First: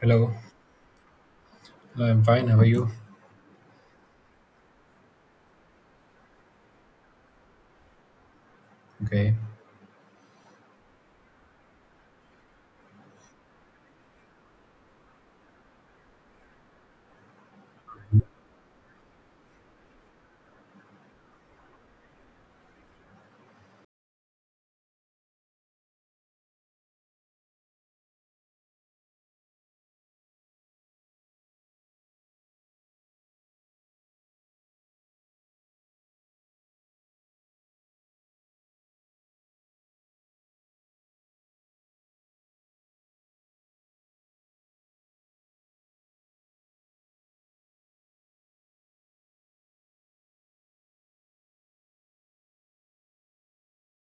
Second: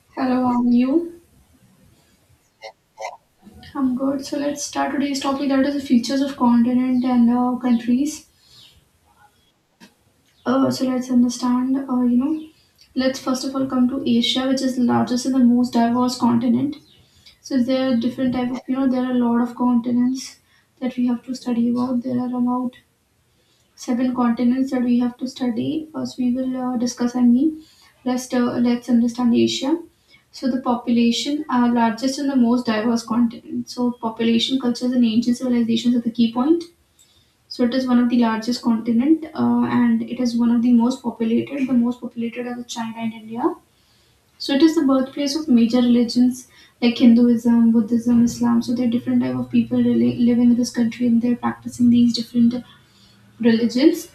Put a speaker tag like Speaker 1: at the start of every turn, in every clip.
Speaker 1: Hello,
Speaker 2: Hello, how are you?
Speaker 1: I'm fine. How are you?
Speaker 2: I'm good. So let's start today's topic that is the features of continent and countries.
Speaker 1: Okay.
Speaker 2: So let's understand, let's first of all come to Asia, which is the largest and the most diverse continent. So there are different type of, there are a lot of continents that we have to study about. There are about seven continents that we have to study. First, we will discuss, I mean, let's understand Asia. So, the population are largest and the most diverse continent. So, population, cultures, and ancient civilizations are the key point. So, it is one of the largest continent and it is one of the most populated. The most populated are the China and India. So, it is the birthplace of major religions like Hinduism, Buddhism, Islam. So, there are different type of people really living in this country and they're practicing these different religions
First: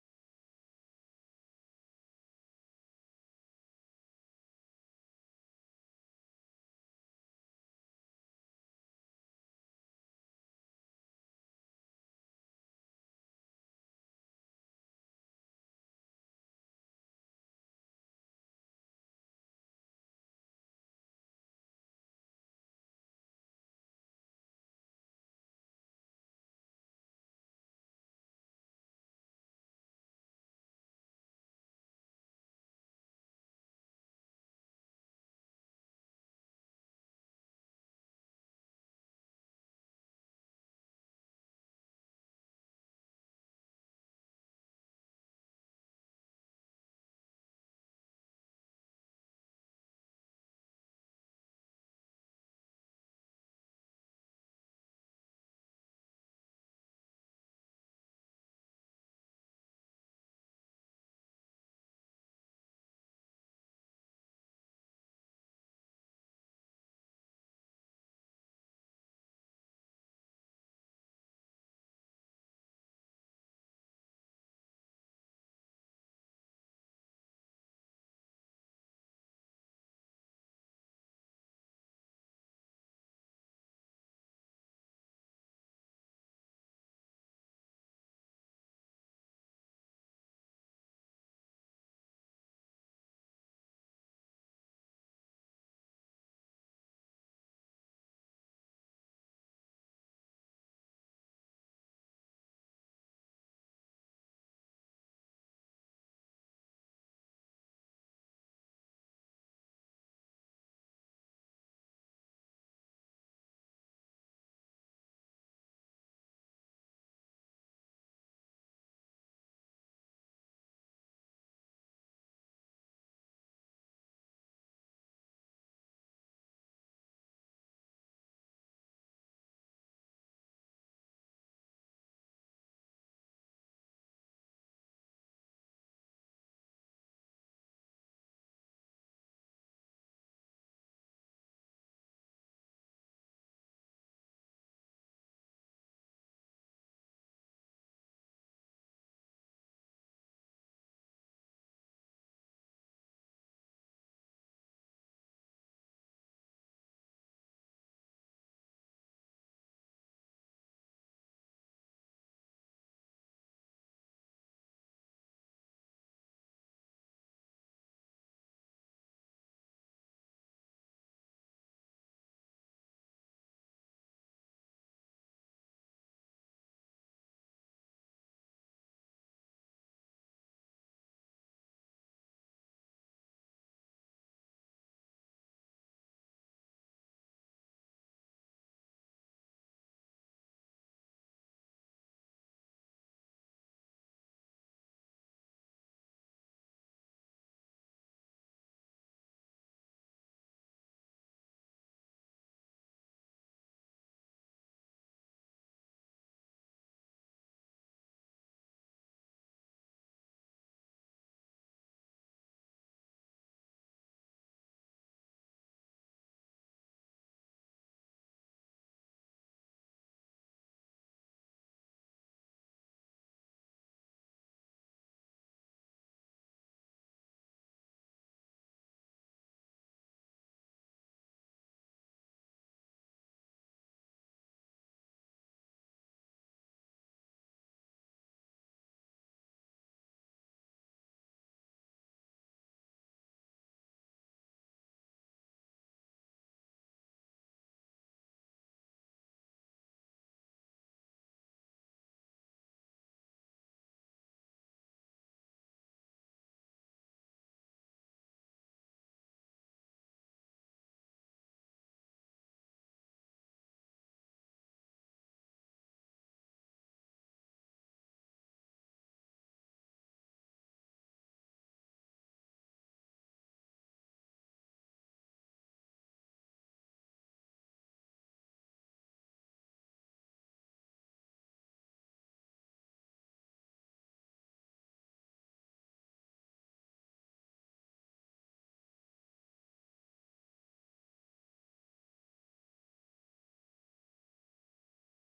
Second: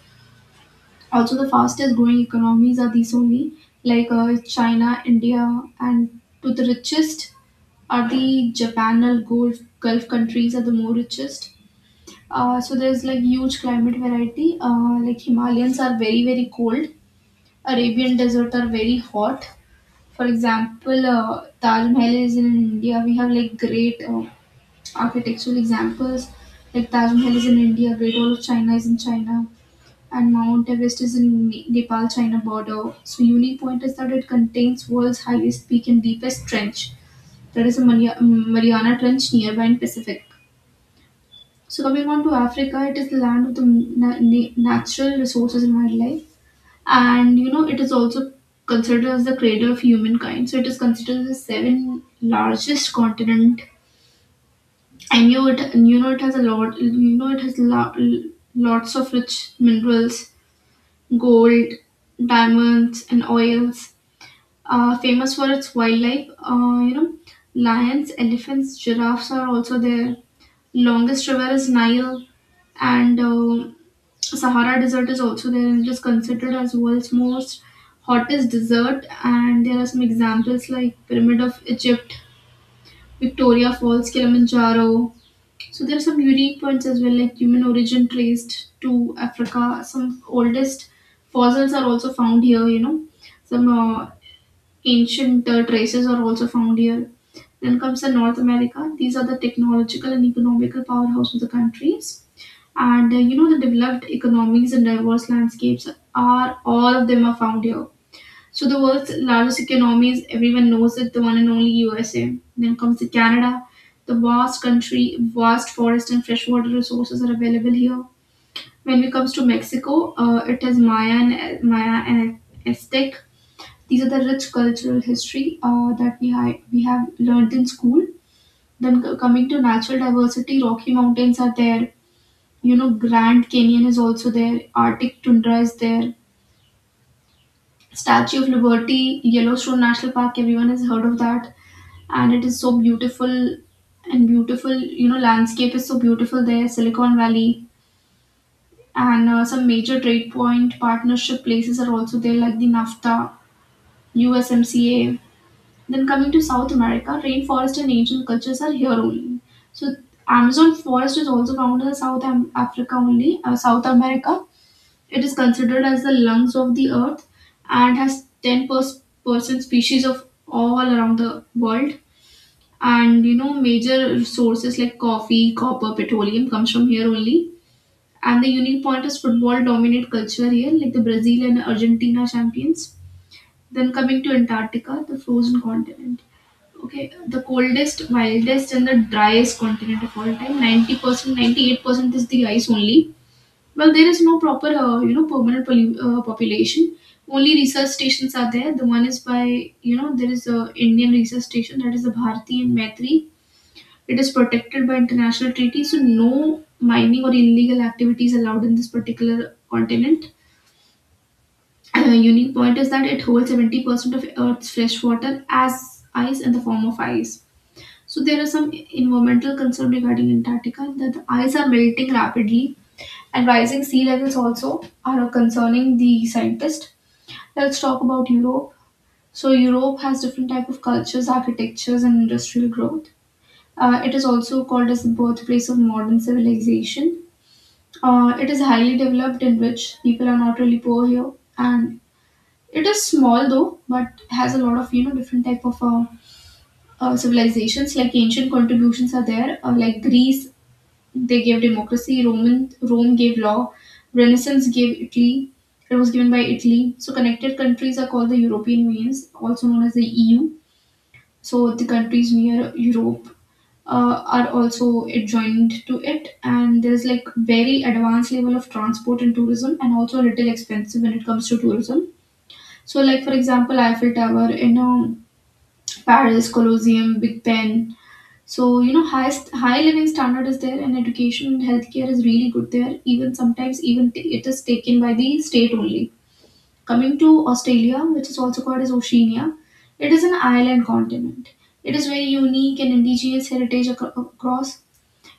Speaker 2: also. The fastest growing economies are these only, like China, India, and to the richest are the Japan and Gulf countries are the more richest. So there's like huge climate variety. Like Himalayans are very very cold. Arabian desert are very hot. For example, Taj Mahal is in India. We have like great architectural examples. Like Taj Mahal is in India. Great Wall of China is in China and Mount Everest is in Nepal China border. So, unique point is that it contains world's highest peak and deepest trench. There is a Mariana Trench nearby in Pacific. So, coming on to Africa, it is the land of the natural resources and wildlife, and it is also considered as the cradle of humankind. So, it is considered the seven largest continent. And you, it, you know it has a lot. It has lots of rich minerals, gold, diamonds, and oils. Famous for its wildlife, lions, elephants, giraffes are also there. Longest river is Nile, and Sahara Desert is also there, and it is considered as world's most hottest desert. And there are some examples like Pyramid of Egypt, Victoria Falls, Kilimanjaro, so there are some unique points as well, like human origin traced to Africa. Some oldest fossils are also found here. Some ancient traces are also found here. Then comes the North America. These are the technological and economical powerhouse of the countries, and the developed economies and diverse landscapes are all of them are found here. So the world's largest economies, everyone knows it, the one and only USA. Then comes the Canada. The vast country, vast forest and freshwater resources are available here. When it comes to Mexico, it is Maya and Aztec. These are the rich cultural history that we have learned in school. Then coming to natural diversity, Rocky Mountains are there. Grand Canyon is also there. Arctic tundra is there. Statue of Liberty, Yellowstone National Park, everyone has heard of that. And it is so beautiful and beautiful, landscape is so beautiful there. Silicon Valley, and some major trade point partnership places are also there, like the NAFTA, USMCA. Then coming to South America, rainforest and ancient cultures are here only. So Amazon forest is also found in Africa only, South America. It is considered as the lungs of the earth and has 10% species of all around the world. And major sources like coffee, copper, petroleum comes from here only. And the unique point is football dominate culture here, like the Brazil and Argentina champions. Then coming to Antarctica, the frozen continent. Okay, the coldest, wildest, and the driest continent of all time. 90% 98% is the ice only. Well, there is no proper permanent population. Only research stations are there. The one is by, there is a Indian research station, that is the Bharati and Maitri. It is protected by international treaties, so no mining or illegal activities allowed in this particular continent. And a unique point is that it holds 70% of Earth's fresh water as ice, in the form of ice. So there are some environmental concerns regarding Antarctica that the ice are melting rapidly and rising sea levels also are concerning the scientists. Let's talk about Europe. So Europe has different type of cultures, architectures, and industrial growth. It is also called as the birthplace of modern civilization. It is highly developed, in which people are not really poor here, and it is small though, but has a lot of different type of civilizations. Like ancient contributions are there. Like Greece, they gave democracy. Roman Rome gave law. Renaissance gave Italy. It was given by Italy. So connected countries are called the European Unions, also known as the EU. So the countries near Europe are also adjoined to it, and there's like very advanced level of transport and tourism, and also a little expensive when it comes to tourism. So, like for example, Eiffel Tower in Paris, Colosseum, Big Ben. So high living standard is there, and education and healthcare is really good there, even sometimes even it is taken by the state only. Coming to Australia, which is also called as Oceania. It is an island continent. It is very unique and indigenous heritage across.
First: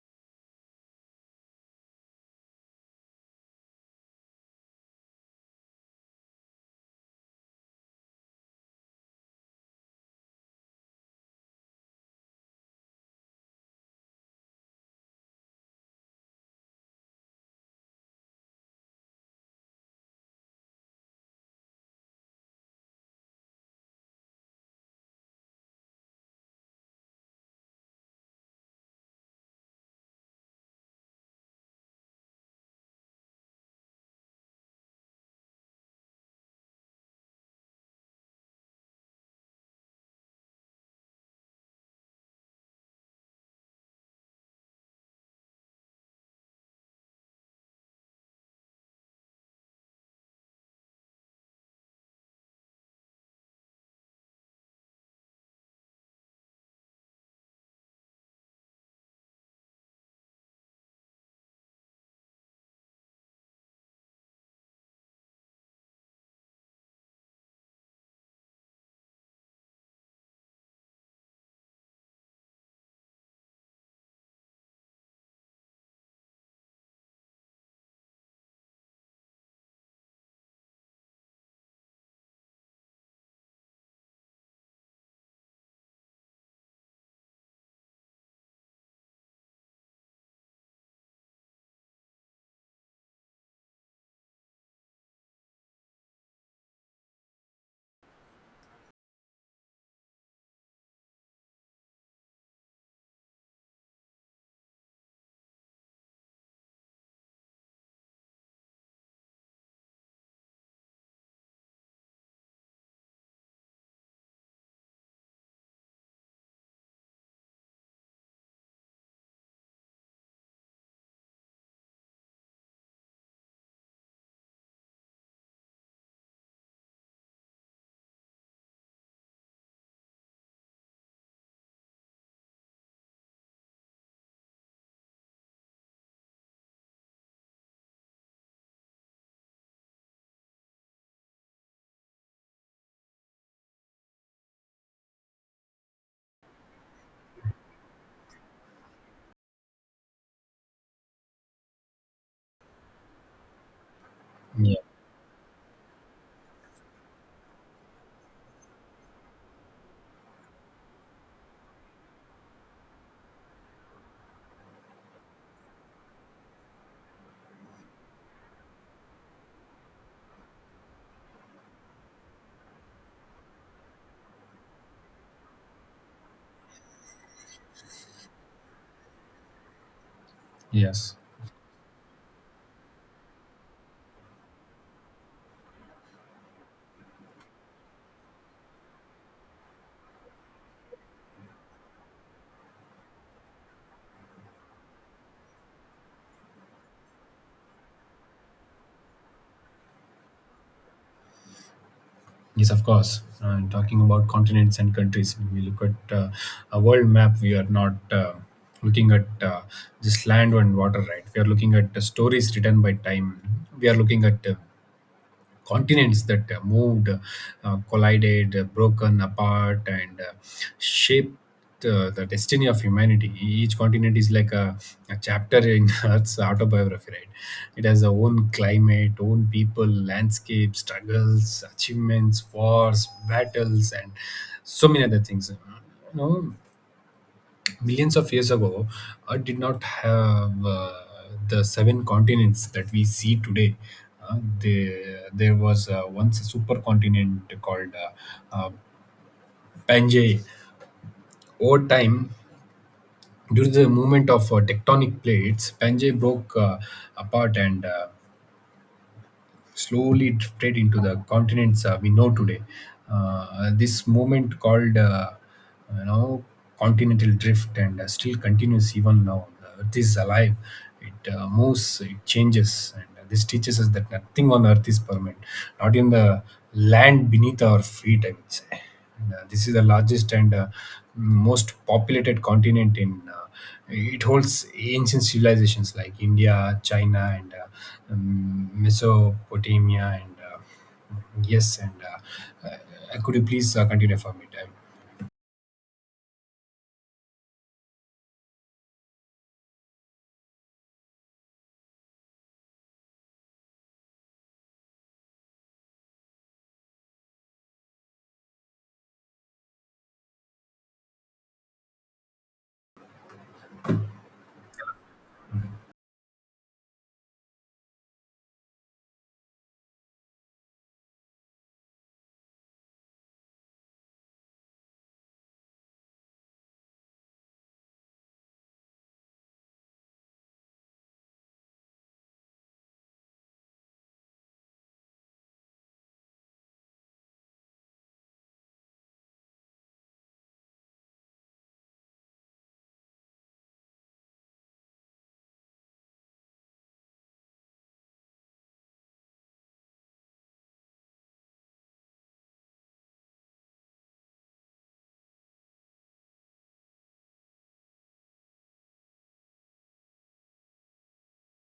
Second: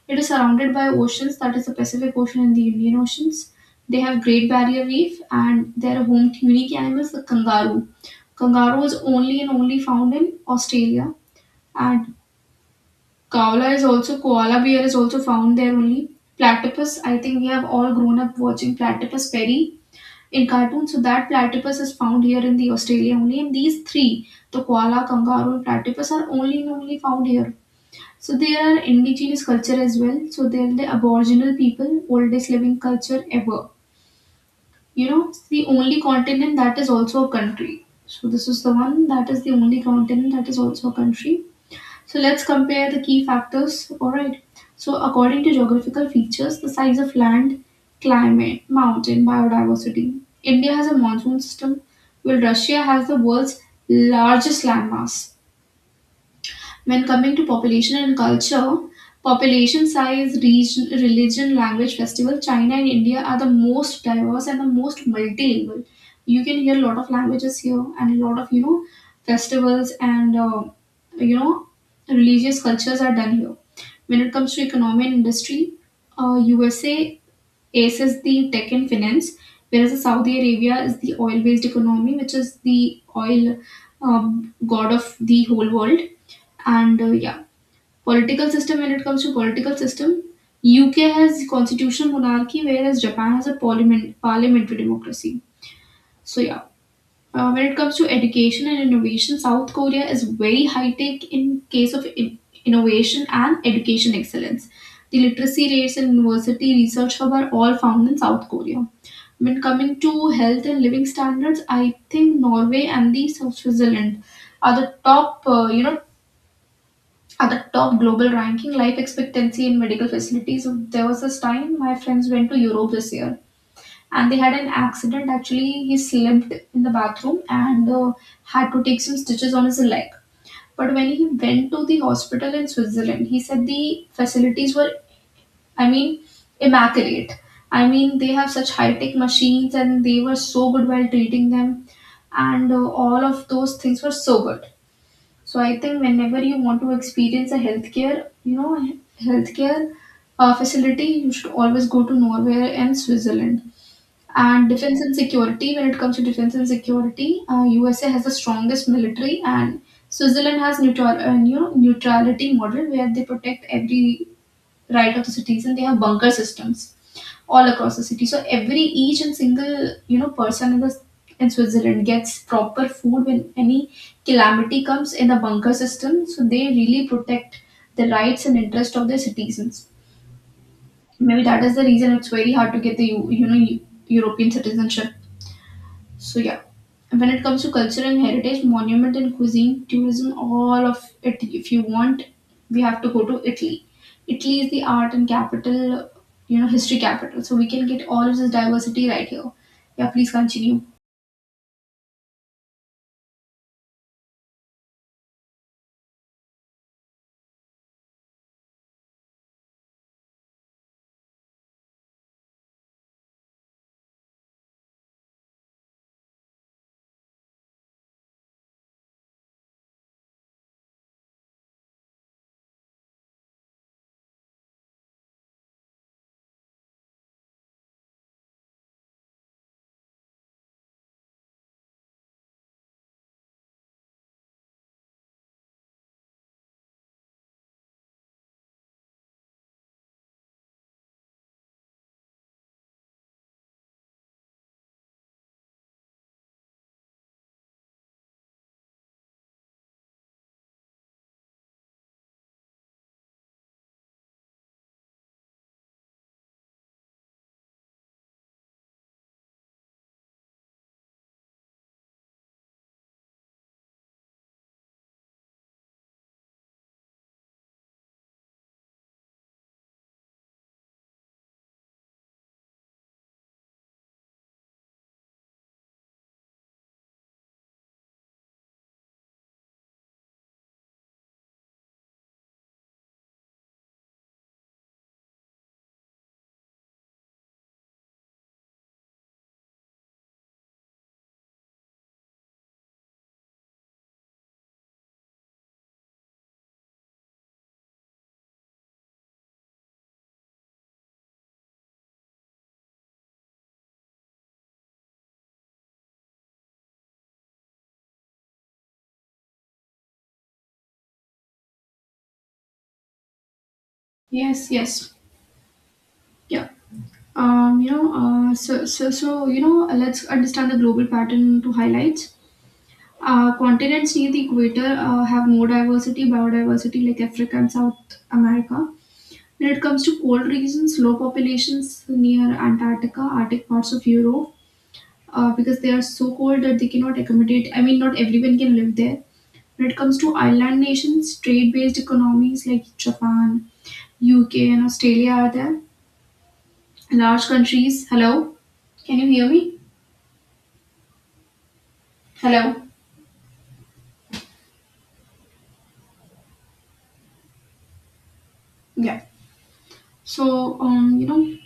Speaker 2: It is surrounded by oceans, that is the Pacific Ocean and the Indian Oceans. They have Great Barrier Reef, and they are home to unique animals, the kangaroo. Kangaroo is only and only found in Australia, and koala bear is also found there only. Platypus, I think we have all grown up watching Platypus Perry in cartoons, so that platypus is found here in the Australia only. And these three, the koala, kangaroo, and platypus, are only and only found here. So there are indigenous culture as well. So they're the aboriginal people, oldest living culture ever. It's the only continent that is also a country. So this is the one that is the only continent that is also a country. So let's compare the key factors. All right. So according to geographical features, the size of land, climate, mountain, biodiversity. India has a monsoon system, while Russia has the world's largest landmass. When coming to population and culture, population size, region, religion, language, festival, China and India are the most diverse and the most multilingual. You can hear a lot of languages here and a lot of festivals and you know religious cultures are done here. When it comes to economy and industry, USA aces the tech and finance, whereas the Saudi Arabia is the oil-based economy, which is the oil god of the whole world. And yeah. Political system, when it comes to political system, UK has constitutional monarchy, whereas Japan has a parliamentary democracy. So yeah. When it comes to education and innovation, South Korea is very high tech in case of innovation and education excellence. The literacy rates and university research hub are all found in South Korea. When coming to health and living standards, I think Norway and the Switzerland are the top, at the top global ranking life expectancy in medical facilities. There was this time my friends went to Europe this year, and they had an accident. Actually, he slipped in the bathroom, and had to take some stitches on his leg. But when he went to the hospital in Switzerland, he said the facilities were, I mean, immaculate. I mean, they have such high tech machines, and they were so good while treating them, and all of those things were so good. So I think whenever you want to experience a you know, healthcare facility, you should always go to Norway and Switzerland. And
Speaker 1: Yeah.
Speaker 2: defense and security, when it comes to defense and security, USA has the strongest military. And Switzerland has neutral, neutrality model, where they protect every right of the citizen. They have bunker systems all across the city. So every each and single person in the in Switzerland gets proper food when any calamity comes in the bunker system. So they really protect the rights and interest of their citizens.
Speaker 1: Yes.
Speaker 2: Maybe that is the reason it's very hard to get the European citizenship, so yeah. And when it comes to culture and heritage, monument and cuisine, tourism, all of it. If you want, we have to go to Italy. Italy is the art and capital, history capital. So we can get all of this diversity right here. Yeah, please continue.
Speaker 1: Yes, of course. Talking about continents and countries, when we look at a world map, we are not looking at just land and water, right? We are looking at the stories written by time. We are looking at continents that moved, collided, broken apart, and shaped the destiny of humanity. Each continent is like a chapter in Earth's autobiography, right? It has its own climate, own people, landscape, struggles, achievements, wars, battles, and so many other things. Know, Millions of years ago, Earth did not have the seven continents that we see today. There was once a supercontinent called uh, uh, Pangaea. Over time, during the movement of tectonic plates, Pangaea broke apart and slowly drifted into the continents we know today. This movement called, you know, continental drift and still continues even now. The Earth is alive. It moves. It changes. And this teaches us that nothing on Earth is permanent. Not even the land beneath our feet, I would say. This is the largest and most populated continent in. It holds ancient civilizations like India, China, and Mesopotamia. And yes, and Could you please continue for me, time?
Speaker 2: Yes, yes, yeah. So let's understand the global pattern to highlight. Continents near the equator have more diversity, biodiversity, like Africa and South America. When it comes to cold regions, low populations near Antarctica, Arctic parts of Europe, because they are so cold that they cannot accommodate. I mean, not everyone can live there. When it comes to island nations, trade-based economies like Japan, UK, and Australia are there. Large countries. Hello, can you hear me? Hello. Yeah. So,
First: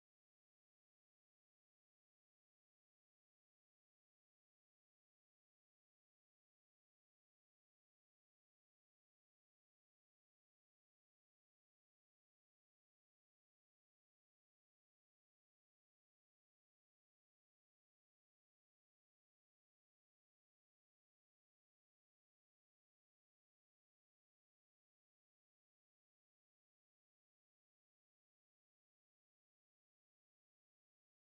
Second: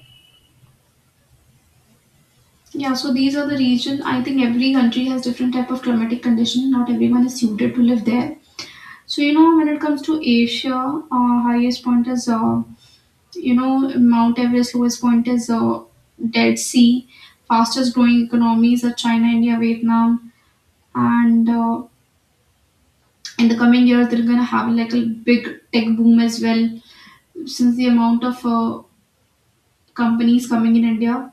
Speaker 2: yeah. So these are the region. I think every country has different type of climatic condition. Not everyone is suited to live there. So when it comes to Asia, highest point is Mount Everest. Lowest point is Dead Sea. Fastest growing economies are China, India, Vietnam, and in the coming years, they're gonna have like a big tech boom as well, since the amount of companies coming in India.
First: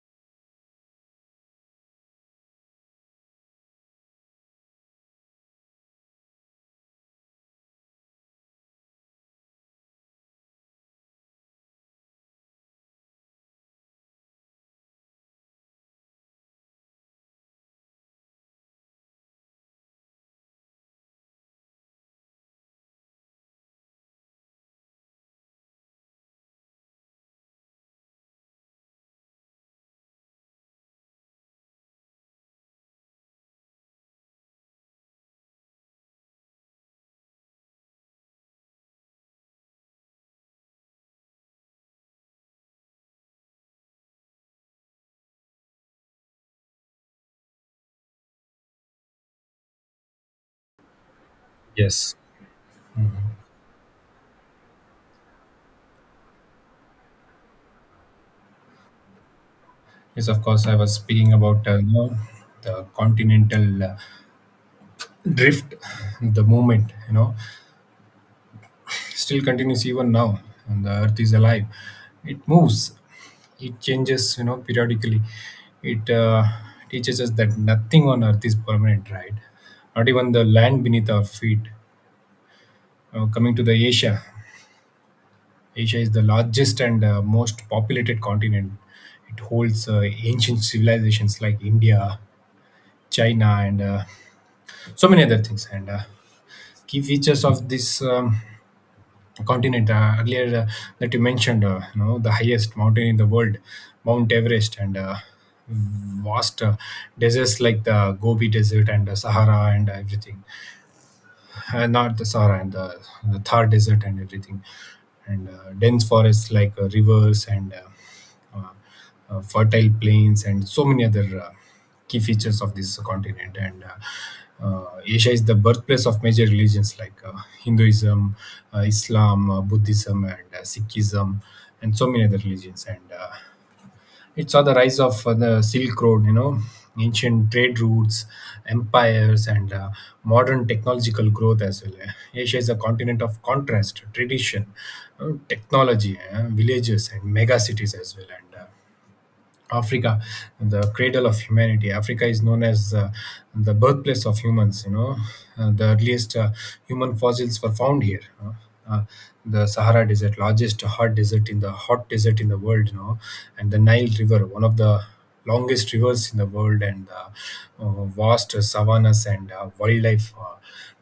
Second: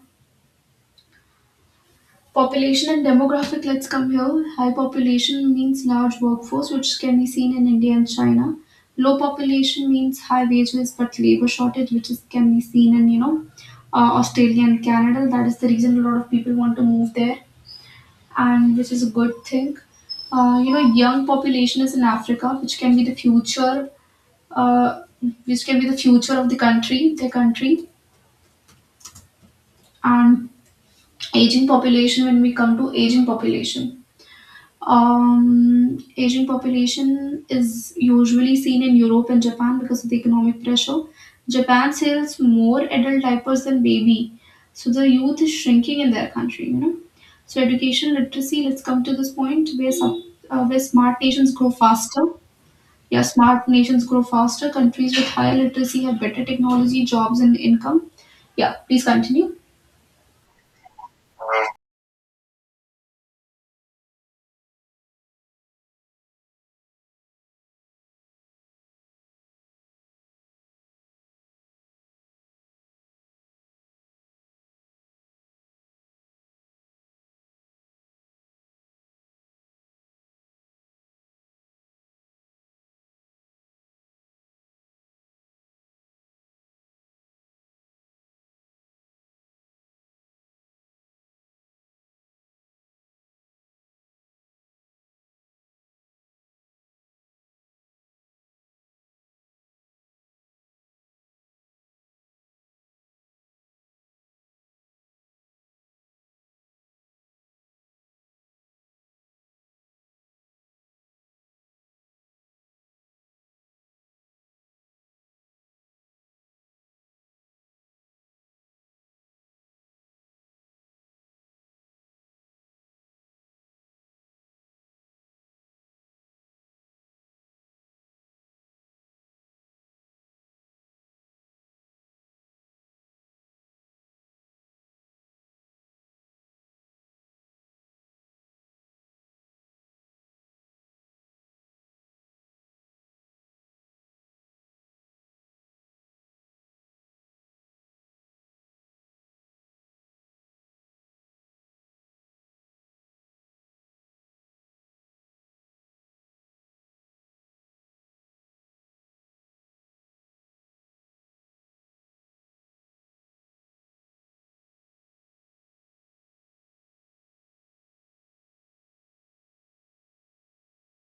Speaker 2: Population and demographic, let's come here. High population means large workforce, which can be seen in India and China. Low population means high wages but labor shortage, which is can be seen in Australia and Canada. That is the reason a lot of people want to move there, and which is a good thing. Young population is in Africa, which can be the future, uh, which can be the future of the country, their country, and aging population. When we come to aging population. Asian population is usually seen in Europe and Japan because of the economic pressure. Japan sells more adult diapers than baby, so the youth is shrinking in their country. So education literacy. Let's come to this point where smart nations grow
Speaker 1: Yes.
Speaker 2: faster. Yeah, smart nations grow faster. Countries with higher literacy have better technology, jobs, and income. Yeah, please continue.
Speaker 1: Yes, of course. I was speaking about the continental drift, the movement. You know, still continues even now and the earth is alive. It moves. It changes, you know, periodically. It teaches us that nothing on earth is permanent, right? Not even the land beneath our feet. Coming to the asia, is the largest and most populated continent. It holds ancient civilizations like india, china, and so many other things. And key features of this continent earlier that you mentioned, the highest mountain in the world, mount everest, and vast deserts like the gobi desert and the sahara and everything. Not the Sahara and the Thar Desert and everything, and dense forests like rivers and fertile plains and so many other key features of this continent. And Asia is the birthplace of major religions like Hinduism, Islam, Buddhism, and Sikhism, and so many other religions. And it saw the rise of the silk road, you know, ancient trade routes, empires, and modern technological growth as well. Asia is a continent of contrast, tradition, technology, villages and mega cities as well. And Africa, the cradle of humanity. Africa is known as the birthplace of humans, you know. The earliest human fossils were found here, you know. Uh, the Sahara Desert, largest hot desert in the world, you know, and the Nile River, one of the longest rivers in the world, and vast savannas and wildlife Uh,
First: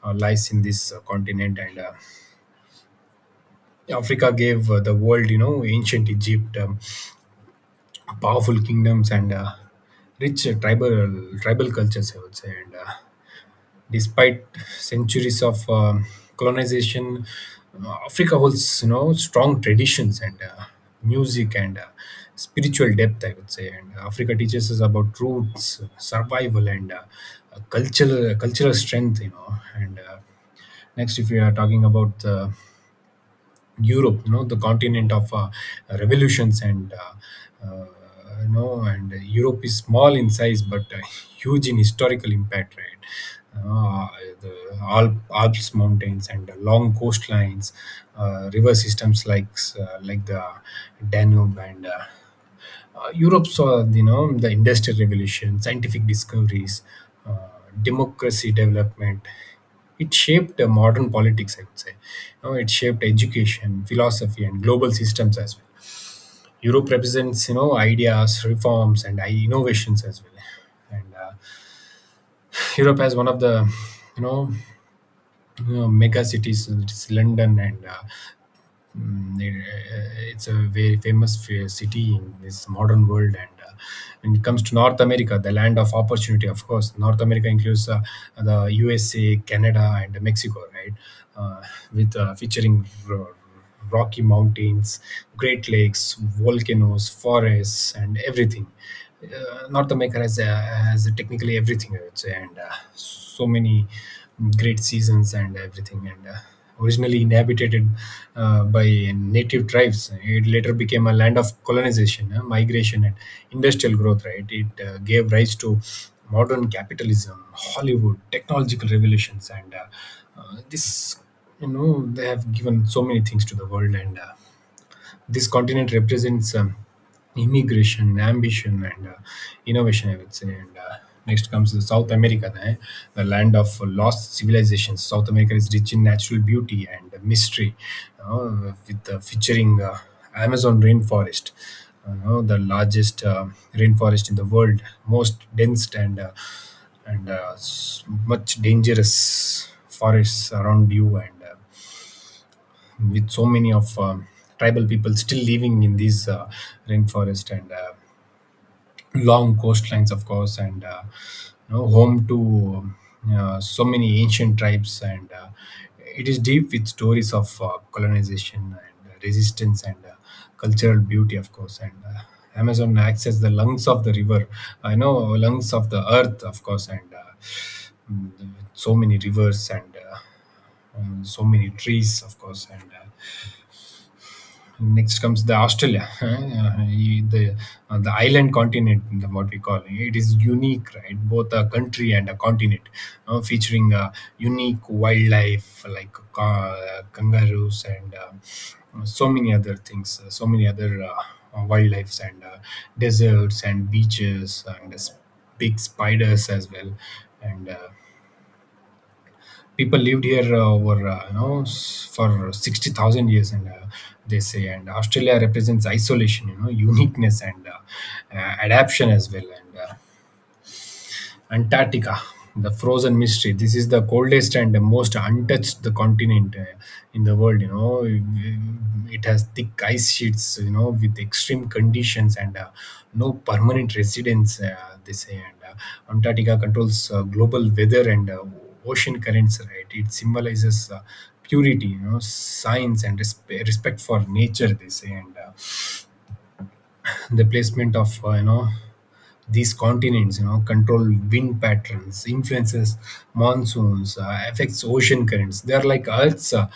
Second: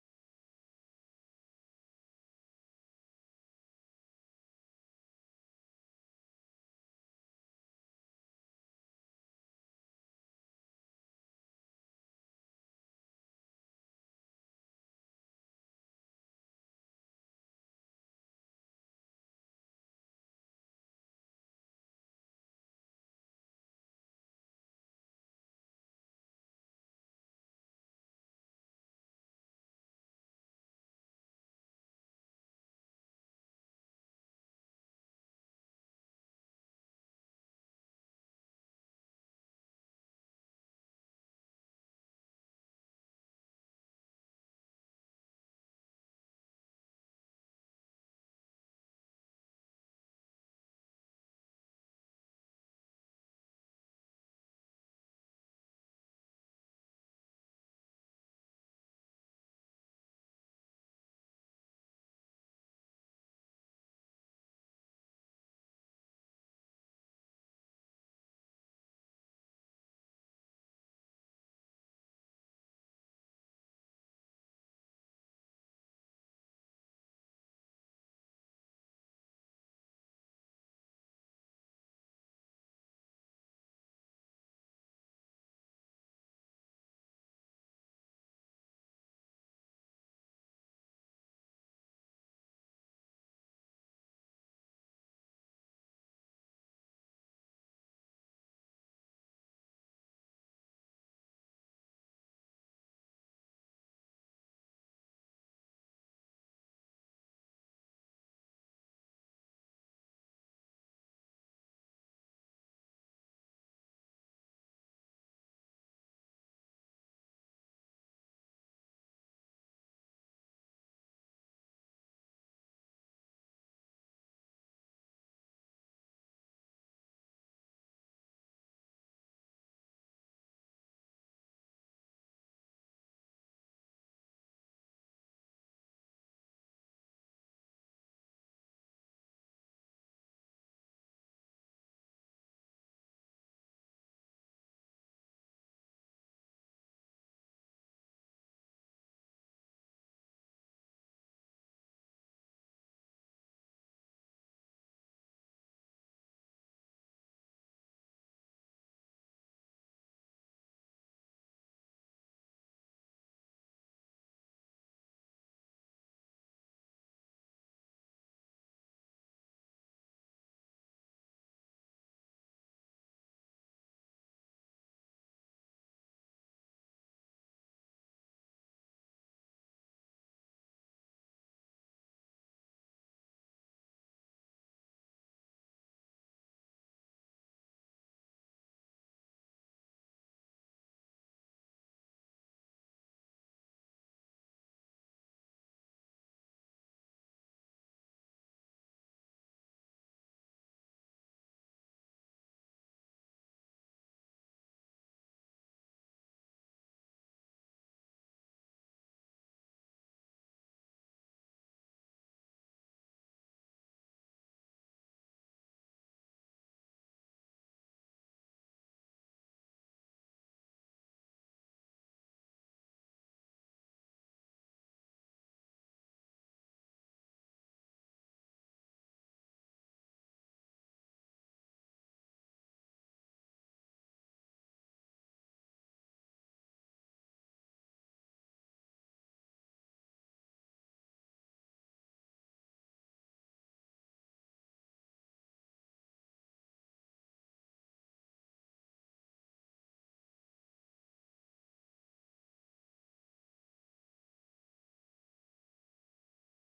Speaker 1: uh, lies in this continent. And africa gave the world, you know, ancient egypt, powerful kingdoms, and rich tribal cultures, I would say. And despite centuries of colonization, Africa holds, you know, strong traditions and music and spiritual depth, I would say. And Africa teaches us about roots, survival, and cultural strength, you know. And Next, if we are talking about the Europe, you know, the continent of revolutions and Europe is small in size but huge in historical impact, right? Uh, the Alps mountains and the long coastlines, river systems like like the Danube, and Europe saw, you know, the industrial revolution, scientific discoveries, uh, democracy development. It shaped the modern politics, I would say. You know, it shaped education, philosophy, and global systems as well. Europe represents, you know, ideas, reforms, and innovations as well. And Europe has one of the, you know, mega cities. It's London. It's a very famous city in this modern world. And when it comes to North America, the land of opportunity, of course, North America includes the USA, Canada, and Mexico, right? Uh, with featuring rocky mountains, Great Lakes, volcanoes, forests, and everything. North America has technically everything, I would say, and so many great seasons and everything. And originally inhabited by native tribes, it later became a land of colonization, migration, and industrial growth, right? It gave rise to modern capitalism, hollywood, technological revolutions, and this, you know, they have given so many things to the world. And this continent represents immigration, ambition, and innovation, I would say. And next comes the South America, eh, the land of lost civilizations. South America is rich in natural beauty and mystery, with featuring Amazon rainforest. You know, the largest rainforest in the world, most dense, and much dangerous forests around you, and with so many of tribal people still living in these rainforest, and long coastlines, of course, and you know, home to um, so many ancient tribes. And it is deep with stories of colonization and resistance and cultural beauty, of course. And amazon access the lungs of the river, I know lungs of the earth, of course. So many rivers and so many trees, of course. And Next comes the Australia, the island continent, the- what we call it. It is unique, right? Both a country and a continent, featuring unique wildlife like kangaroos and so many other things, so many other wildlifes, and deserts and beaches and big spiders as well, and. People lived here over for 60,000 years, and they say. And Australia represents isolation, you know, uniqueness, and adaptation as well. And Antarctica, the frozen mystery. This is the coldest and the most untouched the continent in the world, you know. It has thick ice sheets, you know, with extreme conditions and no permanent residents, they say. And Antarctica controls global weather and ocean currents. Right, it symbolizes purity, you know, science, and respect for nature, they say. And. The placement of you know these continents, you know, control wind patterns, influences monsoons, affects ocean currents. They are like earth's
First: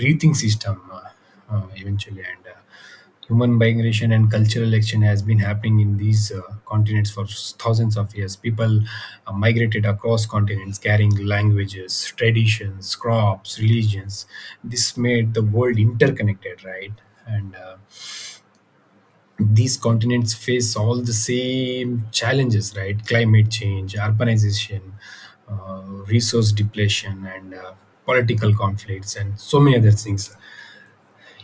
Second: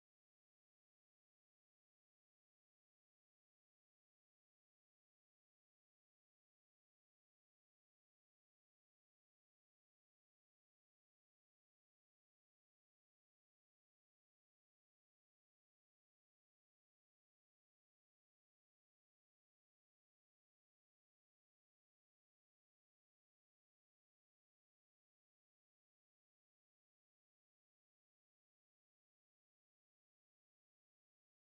Speaker 1: breathing system eventually. And human migration and cultural action has been happening in these continents for thousands of years. People migrated across continents, carrying languages, traditions, crops, religions. This made the world interconnected, right? And these continents face all the same challenges, right? Climate change, urbanization, uh, resource depletion, and political conflicts, and so many other things.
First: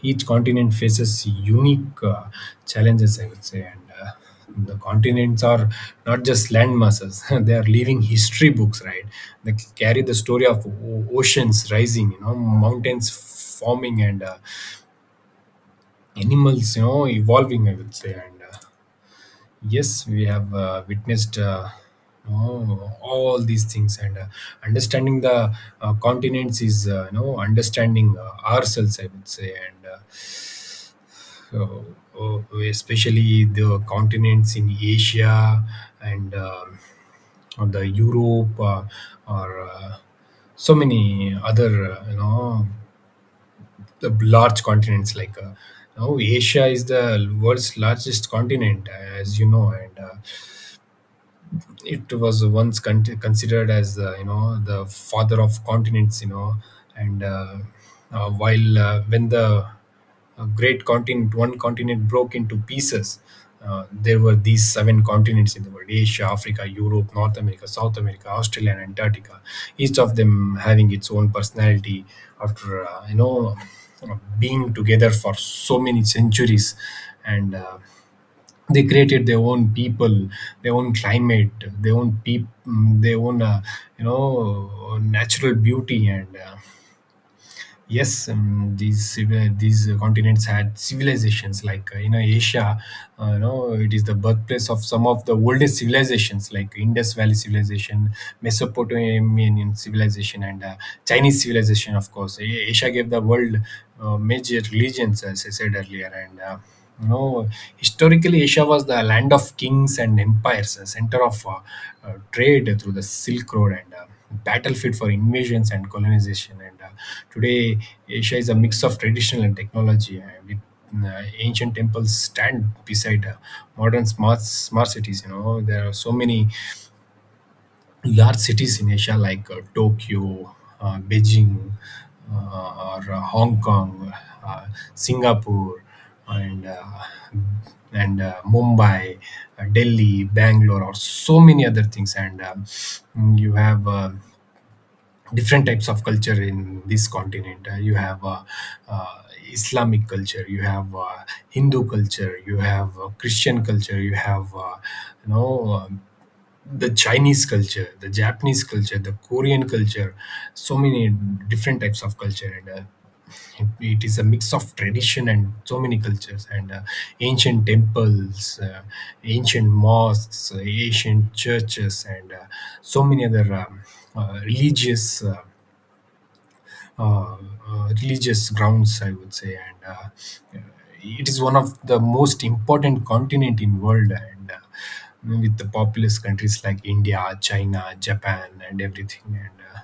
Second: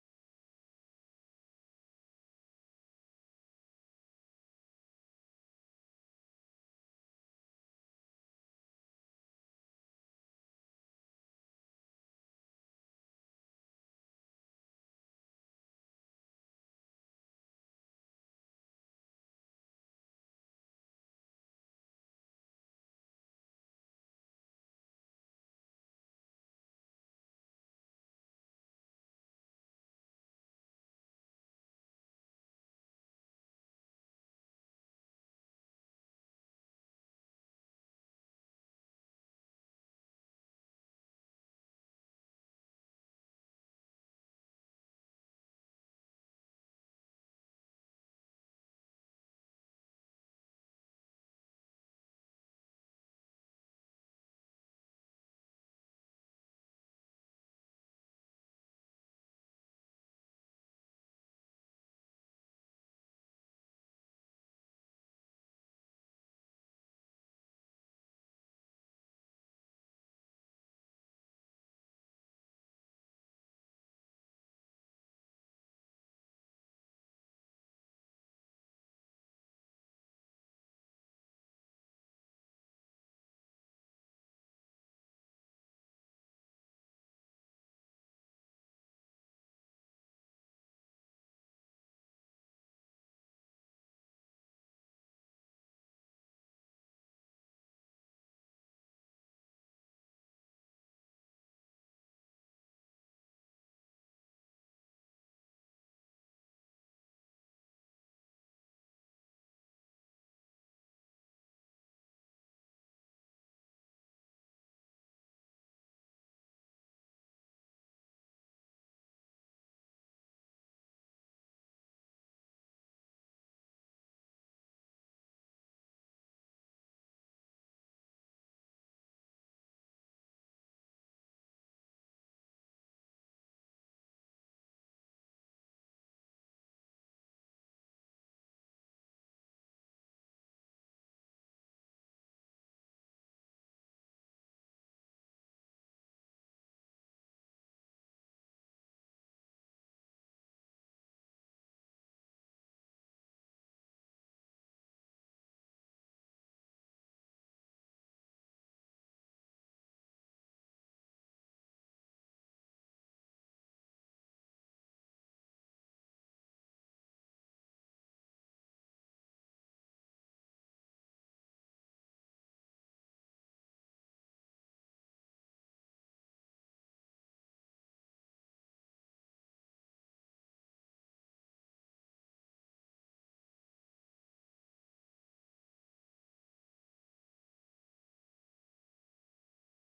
Speaker 1: Each continent faces unique challenges, I would say. And the continents are not just landmasses; they are living history books, right? They carry the story of oceans rising, you know, mountains forming, and animals, you know, evolving, I would say. And yes, we have witnessed oh, all these things. And understanding the continents is you know understanding ourselves, I would say. And So, oh, especially the continents in asia and or the europe, or so many other you know the large continents like you know, asia is the world's largest continent, as you know. And it was once con- considered as you know the father of continents you know and while when the great continent one continent broke into pieces, there were these seven continents in the world: asia, africa, europe, north america, south america, australia, and antarctica, each of them having its own personality. After you know being together for so many centuries, and they created their own people, their own climate, their own their own you know natural beauty. And Yes, these continents had civilizations. Like in Asia, you know, it is the birthplace of some of the oldest civilizations, like Indus Valley civilization, Mesopotamian civilization, and Chinese civilization. Of course, Asia gave the world major religions, as I said earlier. And. You know, historically, Asia was the land of kings and empires, a center of trade through the Silk Road, and battlefield for invasions and colonization. And Today, Asia is a mix of traditional and technology, with ancient temples stand beside modern smart cities. You know, there are so many large cities in Asia like Tokyo, Beijing, or Hong Kong, uh, Singapore, and uh, and Mumbai, Delhi, Bangalore, or so many other things. And you have different types of culture in this continent. You have uh, Islamic culture, you have Hindu culture, you have Christian culture, you have you know um the Chinese culture, the Japanese culture, the Korean culture. So many different types of culture, and it, it is a mix of tradition and so many cultures and ancient temples, ancient mosques, ancient churches, and so many other religious. Uh, Religious grounds, I would say, and it is one of the most important continent in world, and with the populous countries like India, China, Japan, and everything. and. Uh,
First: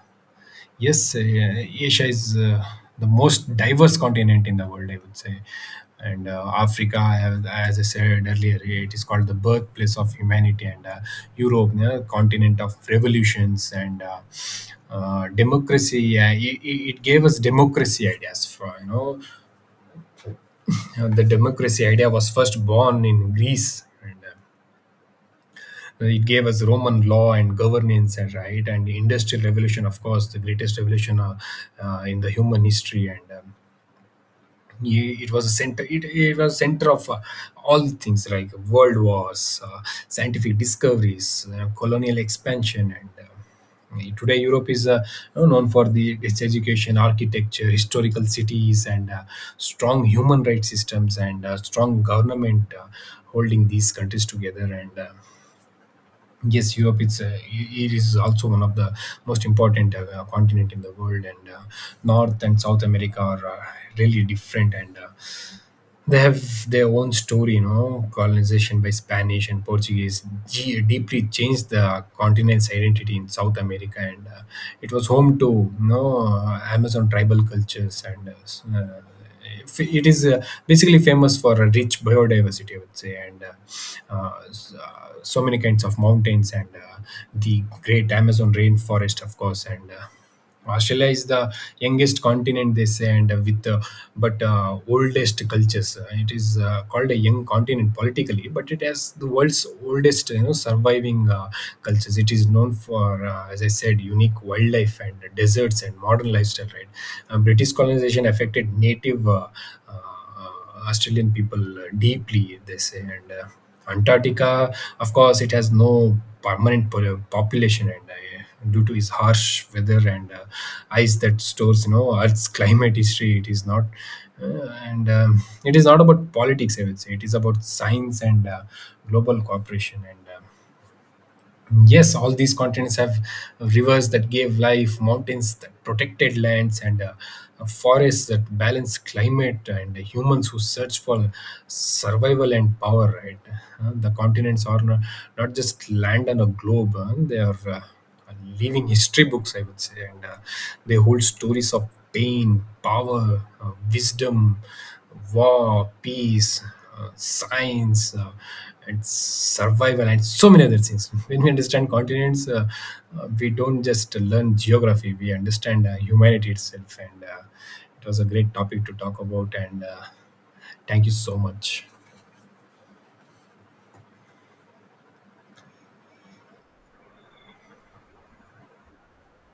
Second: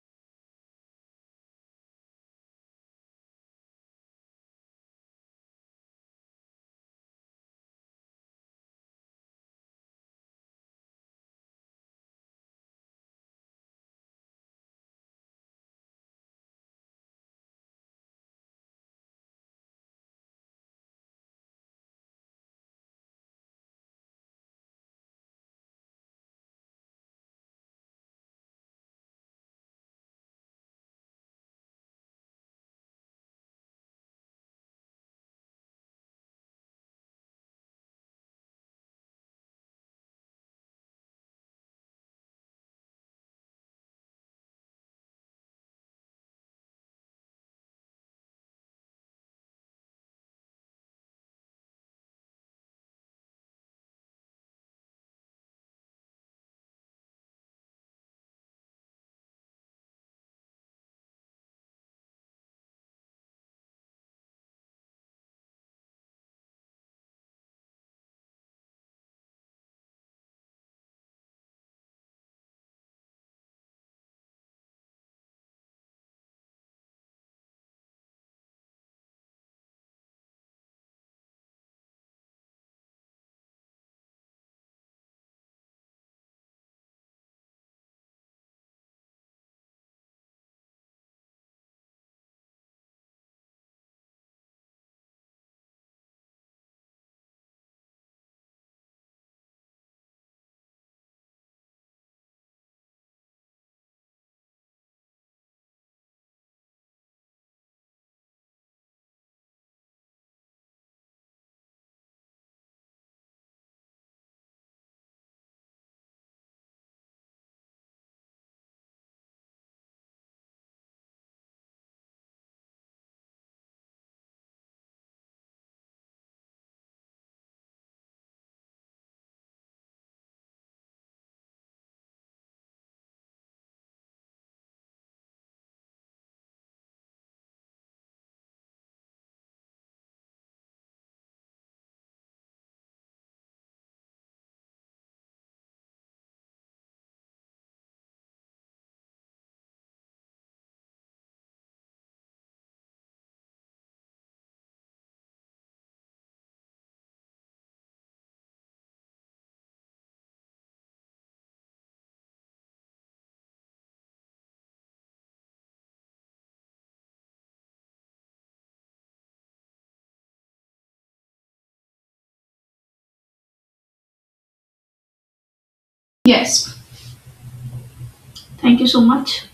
Speaker 1: Yes, uh, Asia is the most diverse continent in the world, I would say. And Africa, I have, as I said earlier, it is called the birthplace of humanity, and Europe, the continent of revolutions and democracy. Yeah, it gave us democracy ideas. The democracy idea was first born in Greece, and well, it gave us roman law and governance and right and the industrial revolution, of course the greatest revolution in the human history. It was a center, it was center of all things like world wars, scientific discoveries, colonial expansion. And Today, Europe is known for its education, architecture, historical cities, and strong human rights systems and strong government holding these countries together. And Yes, Europe, it is also one of the most important continent in the world, and North and South America are really different, and they have their own story, you know. Colonization by Spanish and Portuguese deeply changed the continent's identity in South America, and it was home to, you know, Amazon tribal cultures, and it is basically famous for a rich biodiversity, I would say, and so many kinds of mountains and the great Amazon rainforest, of course. And. Australia is the youngest continent, they say, and with but oldest cultures. It is called a young continent politically, but it has the world's oldest, you know, surviving cultures. It is known for, as I said, unique wildlife and deserts and modern lifestyle. Right, British colonization affected native. Australian people, deeply, they say. And Antarctica, of course, it has no permanent population, and due to its harsh weather and ice that stores, you know, Earth's climate history, it is not. And It is not about politics, I would say. It is about science and global cooperation. And yes, all these continents have rivers that gave life, mountains that protected lands, and forests that balance climate, and humans who search for survival and power, right? The continents are not just land on a globe, they are living history books, I would say, and they hold stories of pain, power, wisdom, war, peace, science, and survival, and so many other things. When we understand continents, we don't just learn geography; we understand humanity itself. And It was a great topic to talk about. And Thank you so much.
Speaker 2: Yes, thank you so much.